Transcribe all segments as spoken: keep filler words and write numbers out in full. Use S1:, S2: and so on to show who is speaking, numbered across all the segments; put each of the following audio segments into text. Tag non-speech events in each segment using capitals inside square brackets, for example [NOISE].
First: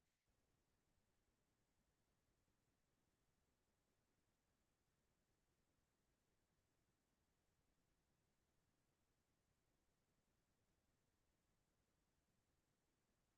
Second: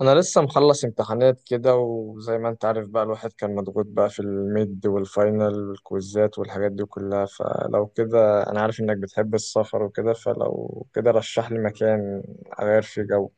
S1: انا لسه مخلص امتحانات كده، وزي ما انت عارف بقى الواحد كان مضغوط بقى في الميد والفاينل والكويزات والحاجات دي كلها. فلو كده انا عارف انك بتحب السفر وكده، فلو كده رشح لي مكان اغير فيه جو.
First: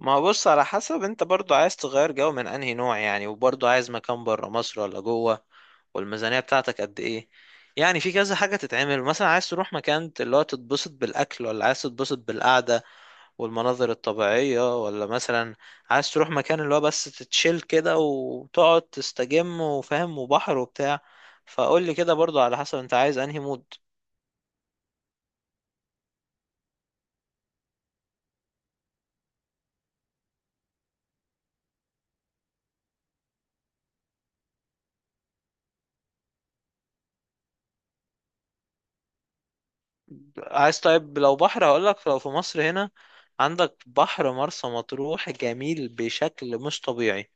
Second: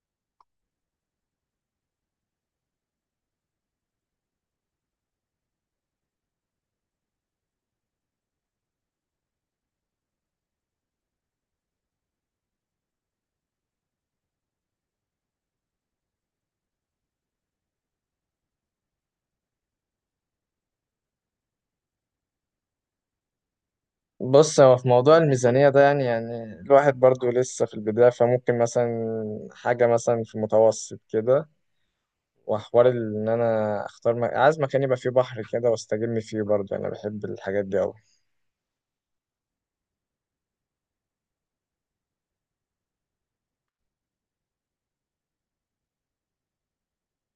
S2: ما هو بص، على حسب انت برضو عايز تغير جو من انهي نوع يعني. وبرضو عايز مكان بره مصر ولا جوه؟ والميزانية بتاعتك قد ايه؟ يعني في كذا حاجة تتعمل، مثلا عايز تروح مكان ت- اللي هو تتبسط بالأكل، ولا عايز تتبسط بالقعدة والمناظر الطبيعية، ولا مثلا عايز تروح مكان اللي هو بس تتشيل كده وتقعد تستجم وفاهم، وبحر وبتاع. فقول لي كده برضو على حسب انت عايز انهي مود.
S1: بص، هو في موضوع الميزانية ده يعني يعني الواحد برضو لسه في البداية، فممكن مثلا حاجة مثلا في متوسط كده. وحوار ان انا اختار م... عايز مكان يبقى فيه بحر كده واستجم فيه، برضو انا بحب الحاجات دي أوي.
S2: عايز طيب، لو بحر هقولك، لو في مصر هنا عندك بحر مرسى مطروح جميل بشكل مش طبيعي.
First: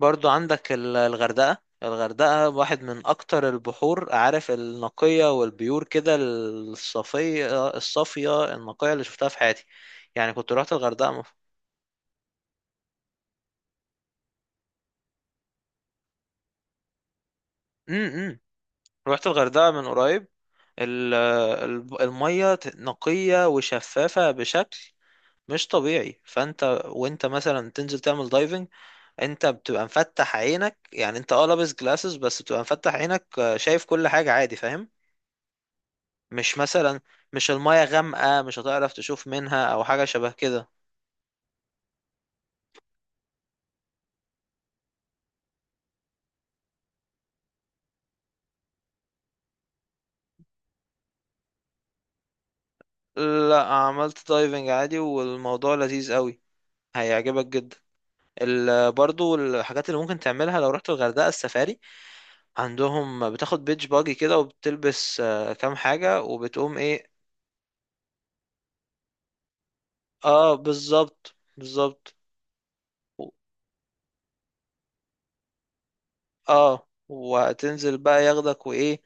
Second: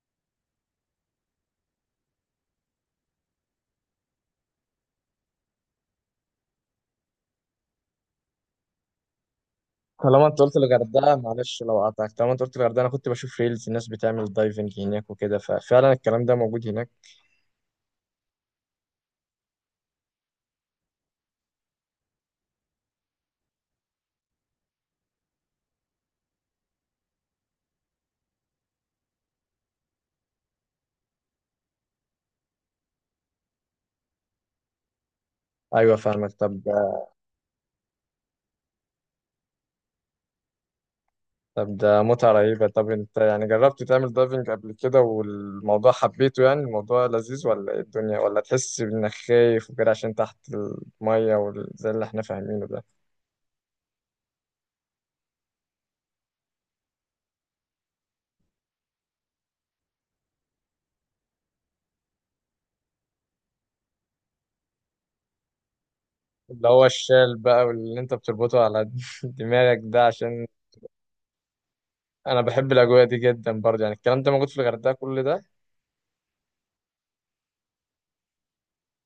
S2: برضو عندك ال- الغردقة. الغردقة واحد من أكتر البحور، عارف، النقية والبيور كده، الصفية الصافية النقية اللي شفتها في حياتي.
S1: طالما
S2: يعني
S1: انت
S2: كنت
S1: قلت
S2: روحت الغردقة
S1: الغردقه،
S2: مف...
S1: معلش لو قطعتك، طالما انت قلت الغردقه انا كنت بشوف ريلز الناس بتعمل دايفنج هناك وكده، ففعلا الكلام ده موجود هناك.
S2: امم روحت الغردقة من قريب. ال- ال- المية ت- نقية وشفافة بشكل مش طبيعي. فانت وانت مثلا تنزل تعمل دايفنج، انت بتبقى مفتح عينك، يعني انت اه لابس جلاسز بس بتبقى مفتح عينك، آه، شايف كل حاجة عادي، فاهم؟
S1: ايوه فاهمك.
S2: مش
S1: طب
S2: مثلا، مش المية غامقة مش هتعرف تشوف منها او حاجة شبه كده.
S1: طب ده متعه رهيبه. طب انت يعني جربت تعمل دايفنج قبل كده والموضوع حبيته؟ يعني الموضوع لذيذ ولا ايه الدنيا، ولا تحس انك خايف وكده عشان تحت الميه وال- زي اللي احنا فاهمينه ده؟
S2: لا، عملت دايفنج عادي والموضوع لذيذ قوي، هيعجبك جدا. ال برضو الحاجات اللي ممكن تعملها لو رحت الغردقة، السفاري عندهم، بتاخد بيتش باجي كده وبتلبس آه، كام حاجة،
S1: اللي
S2: وبتقوم
S1: هو
S2: ايه.
S1: الشال بقى واللي انت بتربطه على [LAUGHS] دماغك ده، عشان
S2: اه بالظبط بالظبط.
S1: انا بحب الاجواء دي جدا برضه. يعني الكلام ده موجود في الغردقه كل ده؟
S2: اه وتنزل بقى ياخدك وايه،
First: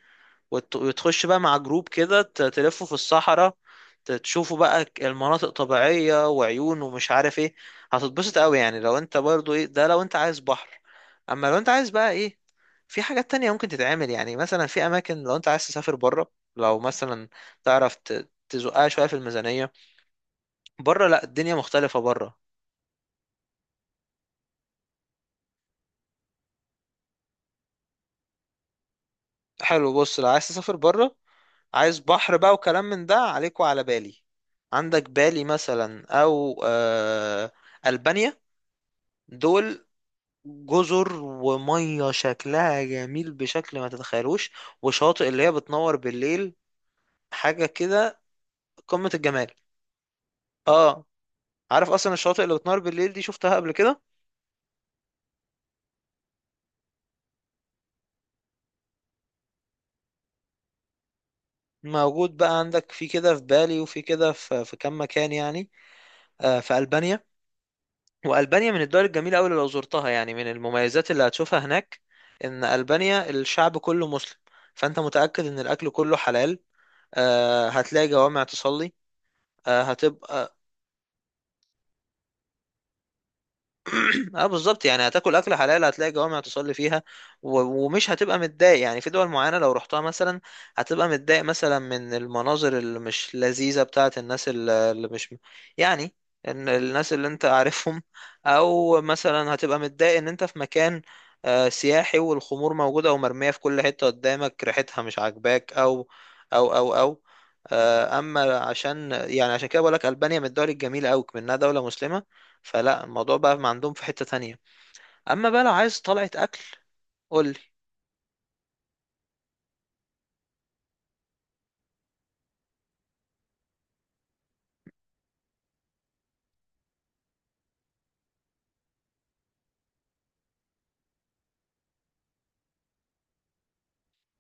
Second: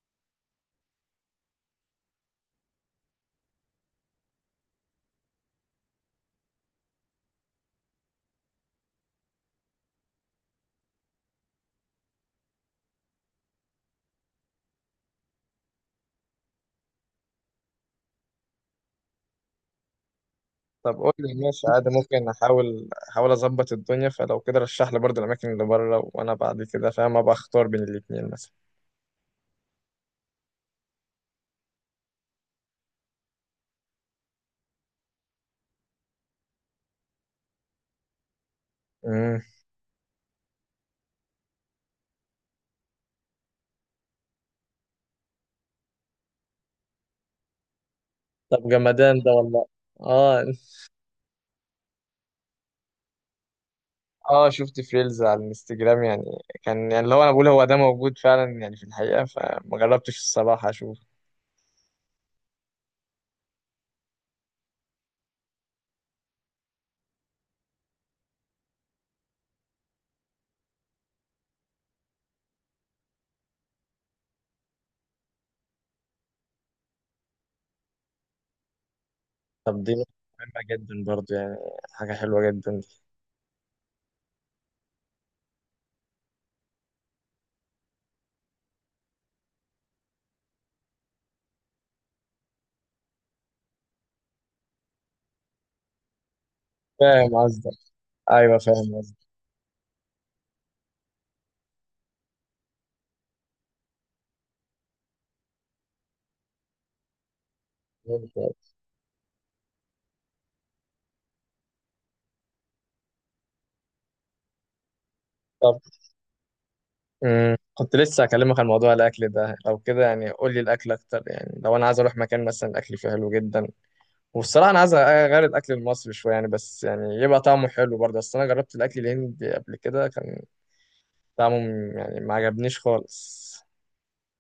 S2: وت- وتخش بقى مع جروب كده، ت- تلفوا في الصحراء، ت- تشوفوا بقى ك- المناطق طبيعية وعيون ومش عارف ايه. هتتبسط قوي يعني، لو انت برضو ايه ده، لو انت عايز بحر. اما لو انت عايز بقى ايه، في حاجات تانية ممكن تتعمل، يعني مثلا في اماكن لو انت عايز تسافر بره، لو مثلا تعرف ت- تزقها شوية في الميزانية
S1: طب
S2: بره،
S1: قول
S2: لا
S1: لي.
S2: الدنيا
S1: ماشي عادي،
S2: مختلفة
S1: ممكن
S2: بره.
S1: احاول احاول اظبط الدنيا، فلو كده رشح لي برضه الاماكن اللي بره، وانا بعد كده فاهم ابقى اختار بين الاتنين مثلا.
S2: حلو، بص لو عايز تسافر بره، عايز بحر بقى وكلام من ده، عليك وعلى بالي عندك بالي مثلا، او آه البانيا.
S1: امم.
S2: دول جزر وميه شكلها جميل بشكل ما تتخيلوش، وشاطئ اللي هي بتنور بالليل، حاجه كده.
S1: طب
S2: قمه
S1: جمدان ده
S2: الجمال.
S1: والله. اه.
S2: اه. عارف اصلا الشاطئ اللي بتنور بالليل دي شفتها قبل كده.
S1: اه، شفت في ريلز على الانستجرام يعني. كان يعني اللي هو انا بقول هو ده موجود فعلا يعني في الحقيقة، فما جربتش الصراحة اشوف.
S2: موجود بقى عندك في كده، في بالي، وفي كده في في كام مكان يعني. آه، في البانيا. والبانيا من الدول الجميله قوي اللي لو زرتها، يعني من المميزات اللي هتشوفها هناك ان البانيا الشعب كله مسلم. فانت متاكد ان الاكل كله حلال، آه، هتلاقي جوامع تصلي. آه،
S1: طب دي نقطة
S2: هتبقى
S1: مهمة جدا برضه، يعني حاجة حلوة جدا.
S2: [CLEARS THROAT] اه بالظبط، يعني هتاكل اكل حلال، هتلاقي جوامع تصلي فيها، و- ومش هتبقى متضايق. يعني في دول معينه لو رحتها مثلا هتبقى متضايق مثلا من المناظر اللي مش لذيذه بتاعه الناس ال- اللي مش يعني، ان الناس اللي
S1: فاهم
S2: انت
S1: قصدك.
S2: عارفهم [LAUGHS]
S1: ايوه فاهم
S2: او
S1: قصدك.
S2: مثلا هتبقى متضايق ان انت في مكان آه، سياحي، والخمور موجوده ومرميه في كل حته قدامك ريحتها مش عاجباك، او او او او. آه، اما
S1: ممتاز.
S2: عشان يعني عشان كده بقول لك البانيا من الدول الجميله قوي، منها دوله مسلمه، فلا الموضوع بقى ما عندهم في حتة تانية. اما بقى لو
S1: طب،
S2: عايز طلعة اكل قول لي،
S1: امم، كنت لسه هكلمك عن موضوع الاكل ده. لو كده يعني قول لي الاكل اكتر، يعني لو انا عايز اروح مكان مثلا الاكل فيه حلو جدا. والصراحه انا عايز اغير الاكل المصري شويه، يعني بس يعني يبقى طعمه حلو برضه، اصل انا جربت الاكل الهندي قبل كده كان طعمه م- يعني ما عجبنيش خالص.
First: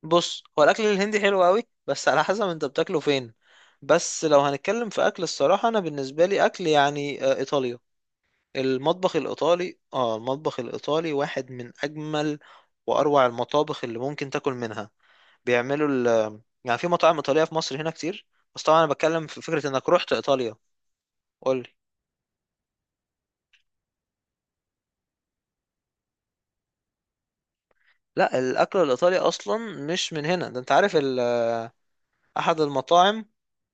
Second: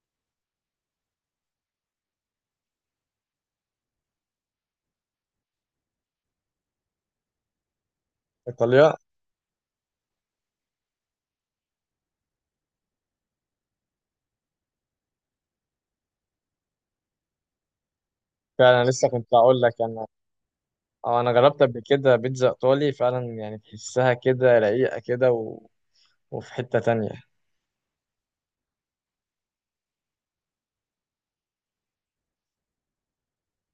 S2: بص هو الاكل الهندي حلو قوي بس على حسب انت بتاكله فين. بس لو هنتكلم في اكل، الصراحة انا بالنسبة لي اكل يعني آه، ايطاليا.
S1: ايطاليا.
S2: المطبخ الايطالي، اه المطبخ الايطالي واحد من اجمل واروع المطابخ اللي ممكن تاكل منها. بيعملوا ال يعني، في مطاعم ايطالية في مصر هنا كتير، بس طبعا
S1: فعلا
S2: انا
S1: لسه
S2: بتكلم
S1: كنت
S2: في
S1: هقول
S2: فكرة
S1: لك
S2: انك
S1: انا.
S2: رحت ايطاليا.
S1: اه، انا
S2: قول
S1: جربت
S2: لي.
S1: قبل كده بيتزا ايطالي فعلا، يعني تحسها كده رقيقه كده و... وفي حته تانية.
S2: لا الاكل الايطالي اصلا مش من هنا. ده انت عارف ال- احد المطاعم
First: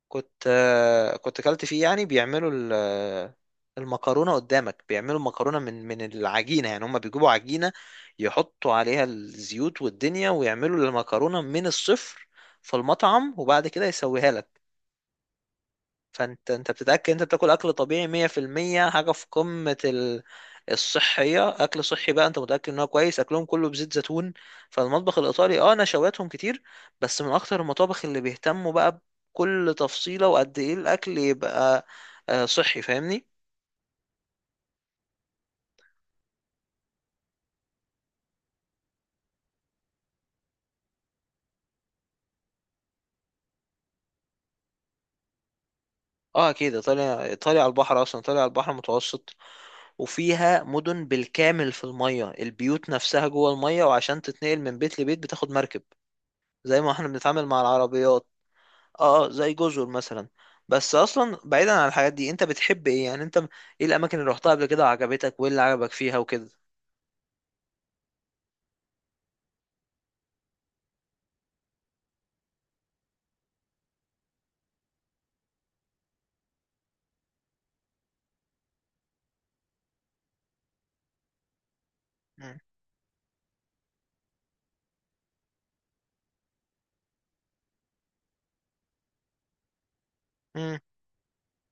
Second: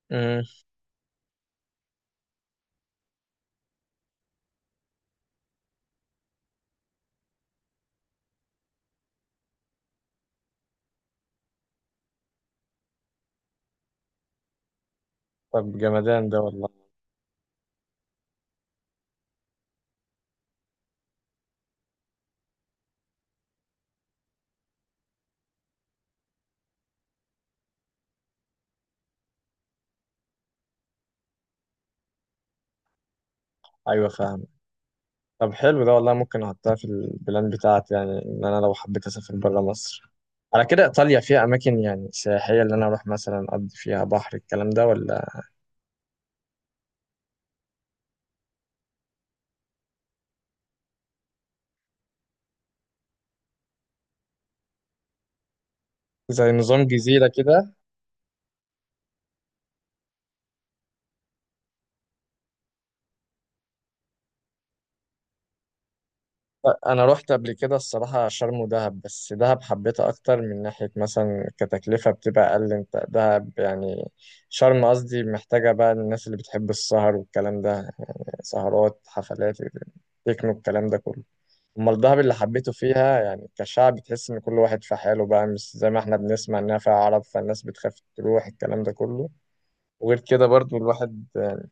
S2: كنت
S1: امم.
S2: آه، كنت اكلت فيه، يعني بيعملوا ال- آه، المكرونه قدامك، بيعملوا المكرونه من من العجينه. يعني هم بيجيبوا عجينه، يحطوا عليها الزيوت والدنيا، ويعملوا المكرونه من الصفر في المطعم، وبعد كده يسويها لك.
S1: طب جمدان ده
S2: فانت، انت
S1: والله.
S2: بتتاكد انت بتاكل اكل طبيعي مية في المية، حاجه في قمه ال... الصحيه. اكل صحي بقى، انت متاكد ان هو كويس، اكلهم كله بزيت زيتون. فالمطبخ الايطالي اه نشواتهم كتير، بس من اكتر المطابخ اللي بيهتموا بقى بكل تفصيله، وقد ايه الاكل يبقى آه، صحي، فاهمني.
S1: ايوه فاهم. طب حلو ده والله، ممكن احطها في البلان بتاعتي، يعني ان انا لو حبيت اسافر بره مصر. على كده ايطاليا فيها اماكن يعني سياحيه اللي انا اروح مثلا اقضي فيها بحر الكلام ده ولا؟
S2: اه اكيد، ايطاليا، ايطاليا على البحر اصلا، ايطاليا على البحر المتوسط. وفيها مدن بالكامل في الميه، البيوت نفسها جوه الميه، وعشان تتنقل من بيت لبيت بتاخد مركب،
S1: زي
S2: زي
S1: نظام
S2: ما احنا
S1: جزيره
S2: بنتعامل مع
S1: كده؟
S2: العربيات. اه آه، زي جزر مثلا. بس اصلا بعيدا عن الحاجات دي، انت بتحب ايه يعني؟ انت م- ايه الاماكن اللي رحتها قبل كده وعجبتك، وايه اللي عجبك فيها وكده؟
S1: انا رحت قبل كده الصراحه شرم ودهب، بس دهب حبيتها اكتر من ناحيه مثلا كتكلفه بتبقى اقل. انت دهب يعني، شرم قصدي، محتاجه بقى الناس اللي بتحب السهر والكلام ده، سهرات، حفلات، تكنو، الكلام ده كله. امال دهب اللي
S2: مم.
S1: حبيته فيها يعني كشعب، تحس ان كل واحد في حاله بقى، مش زي ما احنا بنسمع انها فيها عرب، فالناس بتخاف تروح الكلام ده كله. وغير كده برضو
S2: مم.
S1: الواحد يعني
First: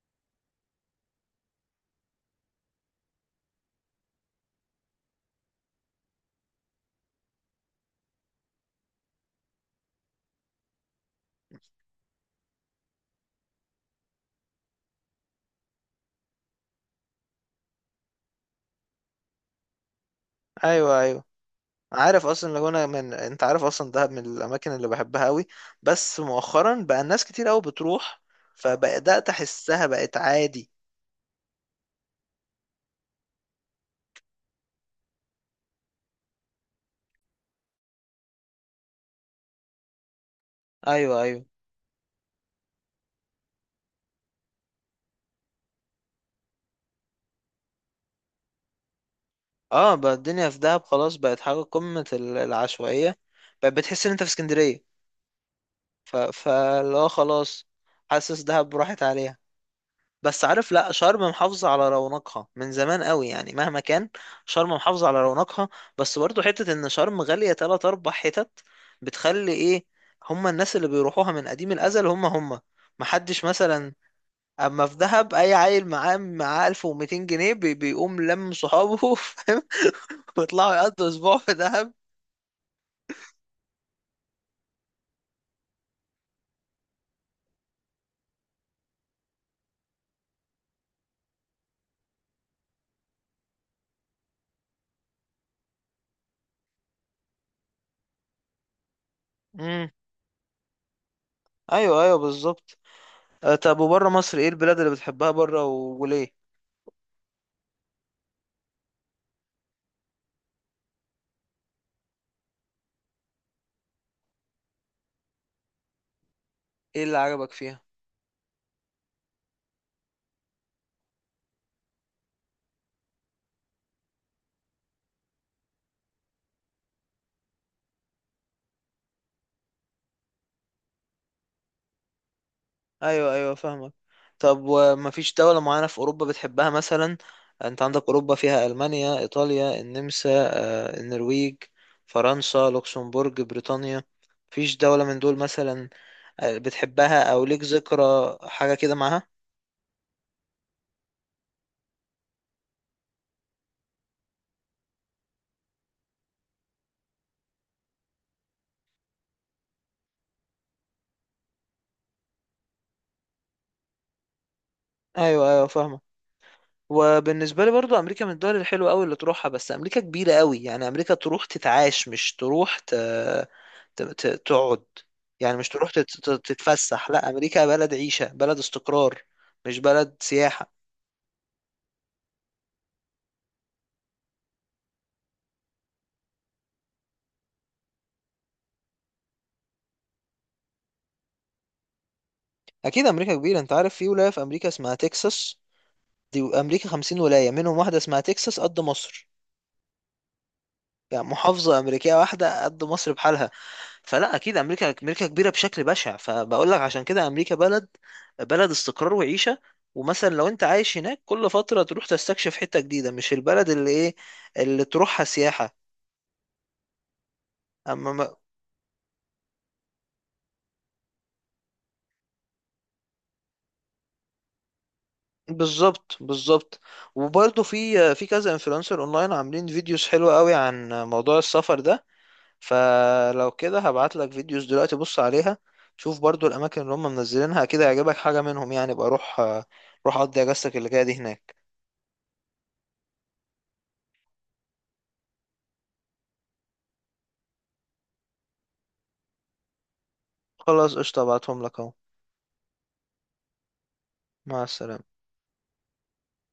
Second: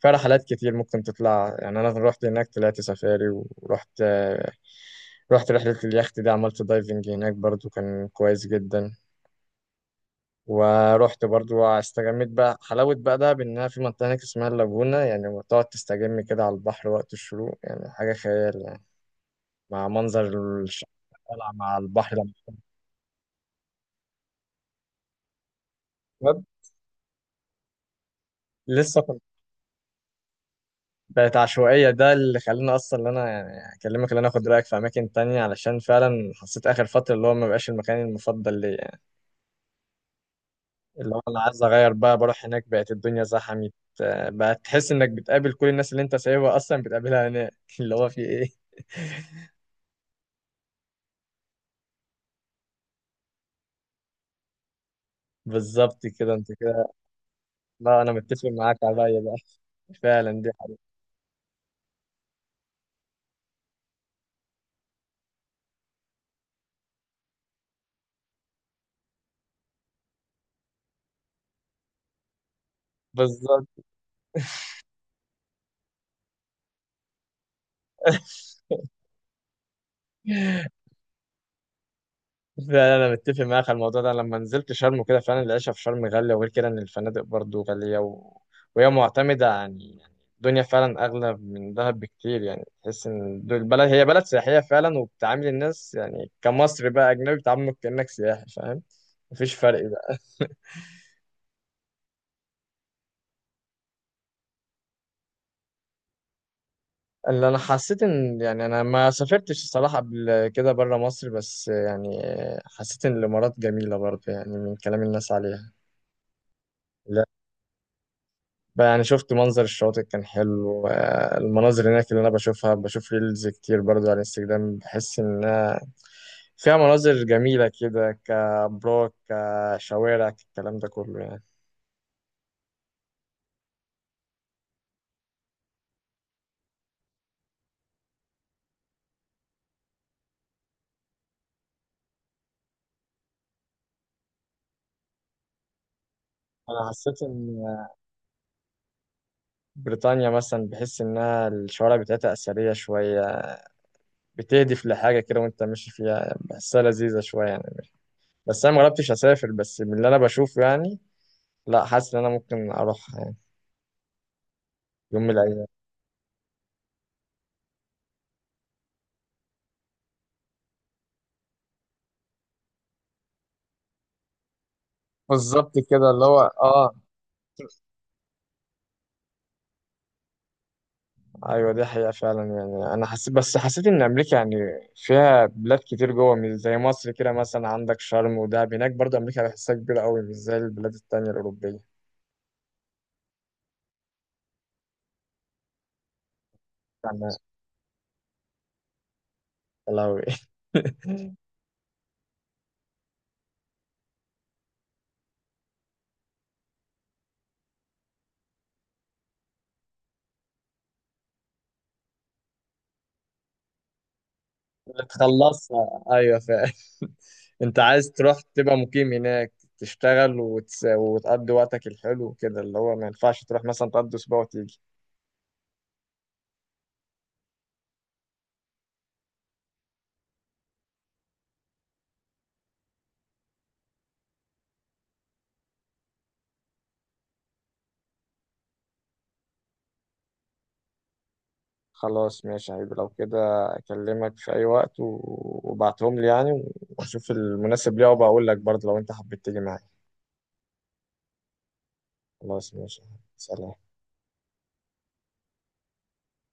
S1: فيها رحلات كتير ممكن تطلع. يعني انا رحت هناك، طلعت سفاري، ورحت رحت رحلة اليخت دي، عملت دايفنج هناك برضو، كان كويس جدا. ورحت برضو استجميت بقى، حلاوة بقى ده بانها في منطقة هناك اسمها اللاجونة، يعني تقعد تستجم كده على البحر وقت الشروق، يعني حاجة خيال يعني، مع منظر الشمس
S2: ايوه ايوه.
S1: طالعة مع البحر.
S2: عارف اصلا لاجونا، من، انت عارف اصلا دهب من الاماكن اللي بحبها قوي، بس
S1: لما
S2: مؤخرا بقى الناس كتير قوي بتروح،
S1: لسه كنت
S2: فبدات احسها بقت عادي.
S1: بقت عشوائية، ده اللي خلاني أصلا إن أنا يعني أكلمك إن أنا آخد رأيك في أماكن تانية، علشان فعلا حسيت آخر فترة اللي هو ما بقاش المكان المفضل ليا يعني. اللي
S2: ايوه
S1: هو أنا
S2: ايوه.
S1: عايز أغير بقى، بروح هناك بقت الدنيا زحمت. آه، بقت تحس إنك بتقابل كل الناس اللي أنت سايبها أصلا بتقابلها هناك [LAUGHS] اللي هو في إيه [LAUGHS]
S2: اه بقى الدنيا في دهب خلاص، بقت حاجه قمه ال- العشوائيه. بقت بتحس ان انت في اسكندريه.
S1: بالظبط
S2: ف...
S1: كده أنت كده.
S2: فاللي هو خلاص،
S1: لا أنا
S2: حاسس
S1: متفق معاك
S2: دهب
S1: على
S2: راحت
S1: الرأي ده.
S2: عليها.
S1: فعلا
S2: بس
S1: دي
S2: عارف،
S1: حاجة.
S2: لا شرم محافظة على رونقها من زمان قوي، يعني مهما كان شرم محافظة على رونقها. بس برضو حتة ان شرم غالية تلات اربع حتت، بتخلي ايه، هما الناس اللي بيروحوها من قديم الازل هما هما، محدش
S1: بالظبط.
S2: مثلا. اما في دهب اي عيل معاه معاه ألف ومتين جنيه بي بيقوم لم
S1: [LAUGHS]
S2: صحابه [LAUGHS] فاهم، ويطلعوا يقضوا اسبوع في دهب.
S1: فعلا انا متفق معاك على الموضوع ده. لما نزلت شرم وكده فعلا العيشه في شرم غاليه، وغير كده ان الفنادق برضو غاليه و... وهي معتمده يعني. يعني الدنيا فعلا اغلى من دهب بكتير، يعني تحس ان دول- البلد هي بلد سياحيه فعلا، وبتعامل الناس يعني كمصري بقى اجنبي بتعاملك كانك سياحي، فاهم؟ مفيش فرق
S2: امم.
S1: بقى.
S2: ايوه ايوه بالظبط. آه، طب وبره مصر، ايه البلاد اللي بتحبها بره و- وليه؟
S1: اللي انا حسيت ان يعني انا ما سافرتش الصراحه قبل كده بره مصر، بس يعني حسيت ان الامارات جميله برضه، يعني من كلام الناس عليها.
S2: ايه اللي عجبك فيها؟
S1: بقى يعني شفت منظر الشواطئ كان حلو، آه، المناظر هناك اللي انا بشوفها، بشوف ريلز كتير برضو على انستجرام، بحس انها فيها مناظر جميلة كده كبراك كشوارع الكلام ده كله يعني.
S2: ايوه ايوه فاهمك. طب ومفيش دولة معينة في اوروبا بتحبها مثلا؟ انت عندك اوروبا فيها المانيا، ايطاليا، النمسا، آه، النرويج، فرنسا، لوكسمبورج، بريطانيا. مفيش دولة من دول مثلا آه،
S1: انا حسيت
S2: بتحبها، او
S1: ان
S2: ليك ذكرى حاجة كده معاها؟
S1: بريطانيا مثلا بحس انها الشوارع بتاعتها اثرية شوية، بتهدف لحاجة كده وانت ماشي فيها، بحسها لذيذة شوية يعني. بس انا مجربتش اسافر، بس من اللي انا بشوفه يعني، لا حاسس ان انا ممكن اروح يعني يوم من
S2: ايوه
S1: الايام.
S2: ايوه فاهمك. وبالنسبة لي برضو أمريكا من الدول الحلوة أوي اللي تروحها، بس أمريكا كبيرة أوي. يعني أمريكا تروح تتعاش، مش تروح ت... ت... ت... تقعد. يعني مش
S1: بالظبط
S2: تروح
S1: كده
S2: تت...
S1: اللي هو
S2: تت-
S1: اه.
S2: تتفسح. لا أمريكا بلد عيشة، بلد استقرار، مش بلد سياحة.
S1: ايوه دي حقيقة فعلا. يعني انا حسيت، بس حسيت ان امريكا يعني فيها بلاد كتير جوه، مش زي مصر كده مثلا عندك شرم ودهب، هناك برضه امريكا بحسها كبيرة قوي، مش زي البلاد التانية الاوروبية
S2: أكيد أمريكا كبيرة. أنت عارف في ولاية في أمريكا اسمها تكساس، دي أمريكا خمسين
S1: يعني.
S2: ولاية منهم واحدة اسمها تكساس قد مصر.
S1: يا لهوي.
S2: يعني محافظة أمريكية واحدة قد مصر بحالها. فلا أكيد أمريكا، أمريكا كبيرة بشكل بشع، فبقول لك عشان كده أمريكا بلد، بلد استقرار وعيشة. ومثلا لو أنت عايش هناك كل فترة تروح تستكشف حتة جديدة، مش البلد اللي إيه، اللي تروحها سياحة.
S1: بتخلصها [LAUGHS] ايوه فعلا [LAUGHS] انت عايز
S2: أما ما،
S1: تروح تبقى مقيم هناك، تشتغل وتس... وتقضي وقتك الحلو كده، اللي هو ما ينفعش تروح مثلا تقضي اسبوع وتيجي.
S2: بالظبط بالظبط. وبرضه في في كذا انفلونسر اونلاين عاملين فيديوز حلوة قوي عن موضوع السفر ده. فلو كده هبعت لك فيديوز دلوقتي، بص عليها، شوف برضو الاماكن اللي هم منزلينها كده، يعجبك حاجه منهم، يعني بقى روح، روح اقضي اجازتك اللي جايه دي هناك.
S1: خلاص ماشي يا حبيبي. لو كده اكلمك في اي وقت و- وابعتهم لي يعني، واشوف المناسب ليا، وبقول لك برضه لو انت حبيت تيجي معايا.
S2: خلاص قشطه، هبعتهم لك اهو.
S1: خلاص ماشي يا حبيبي. سلام.
S2: مع السلامه.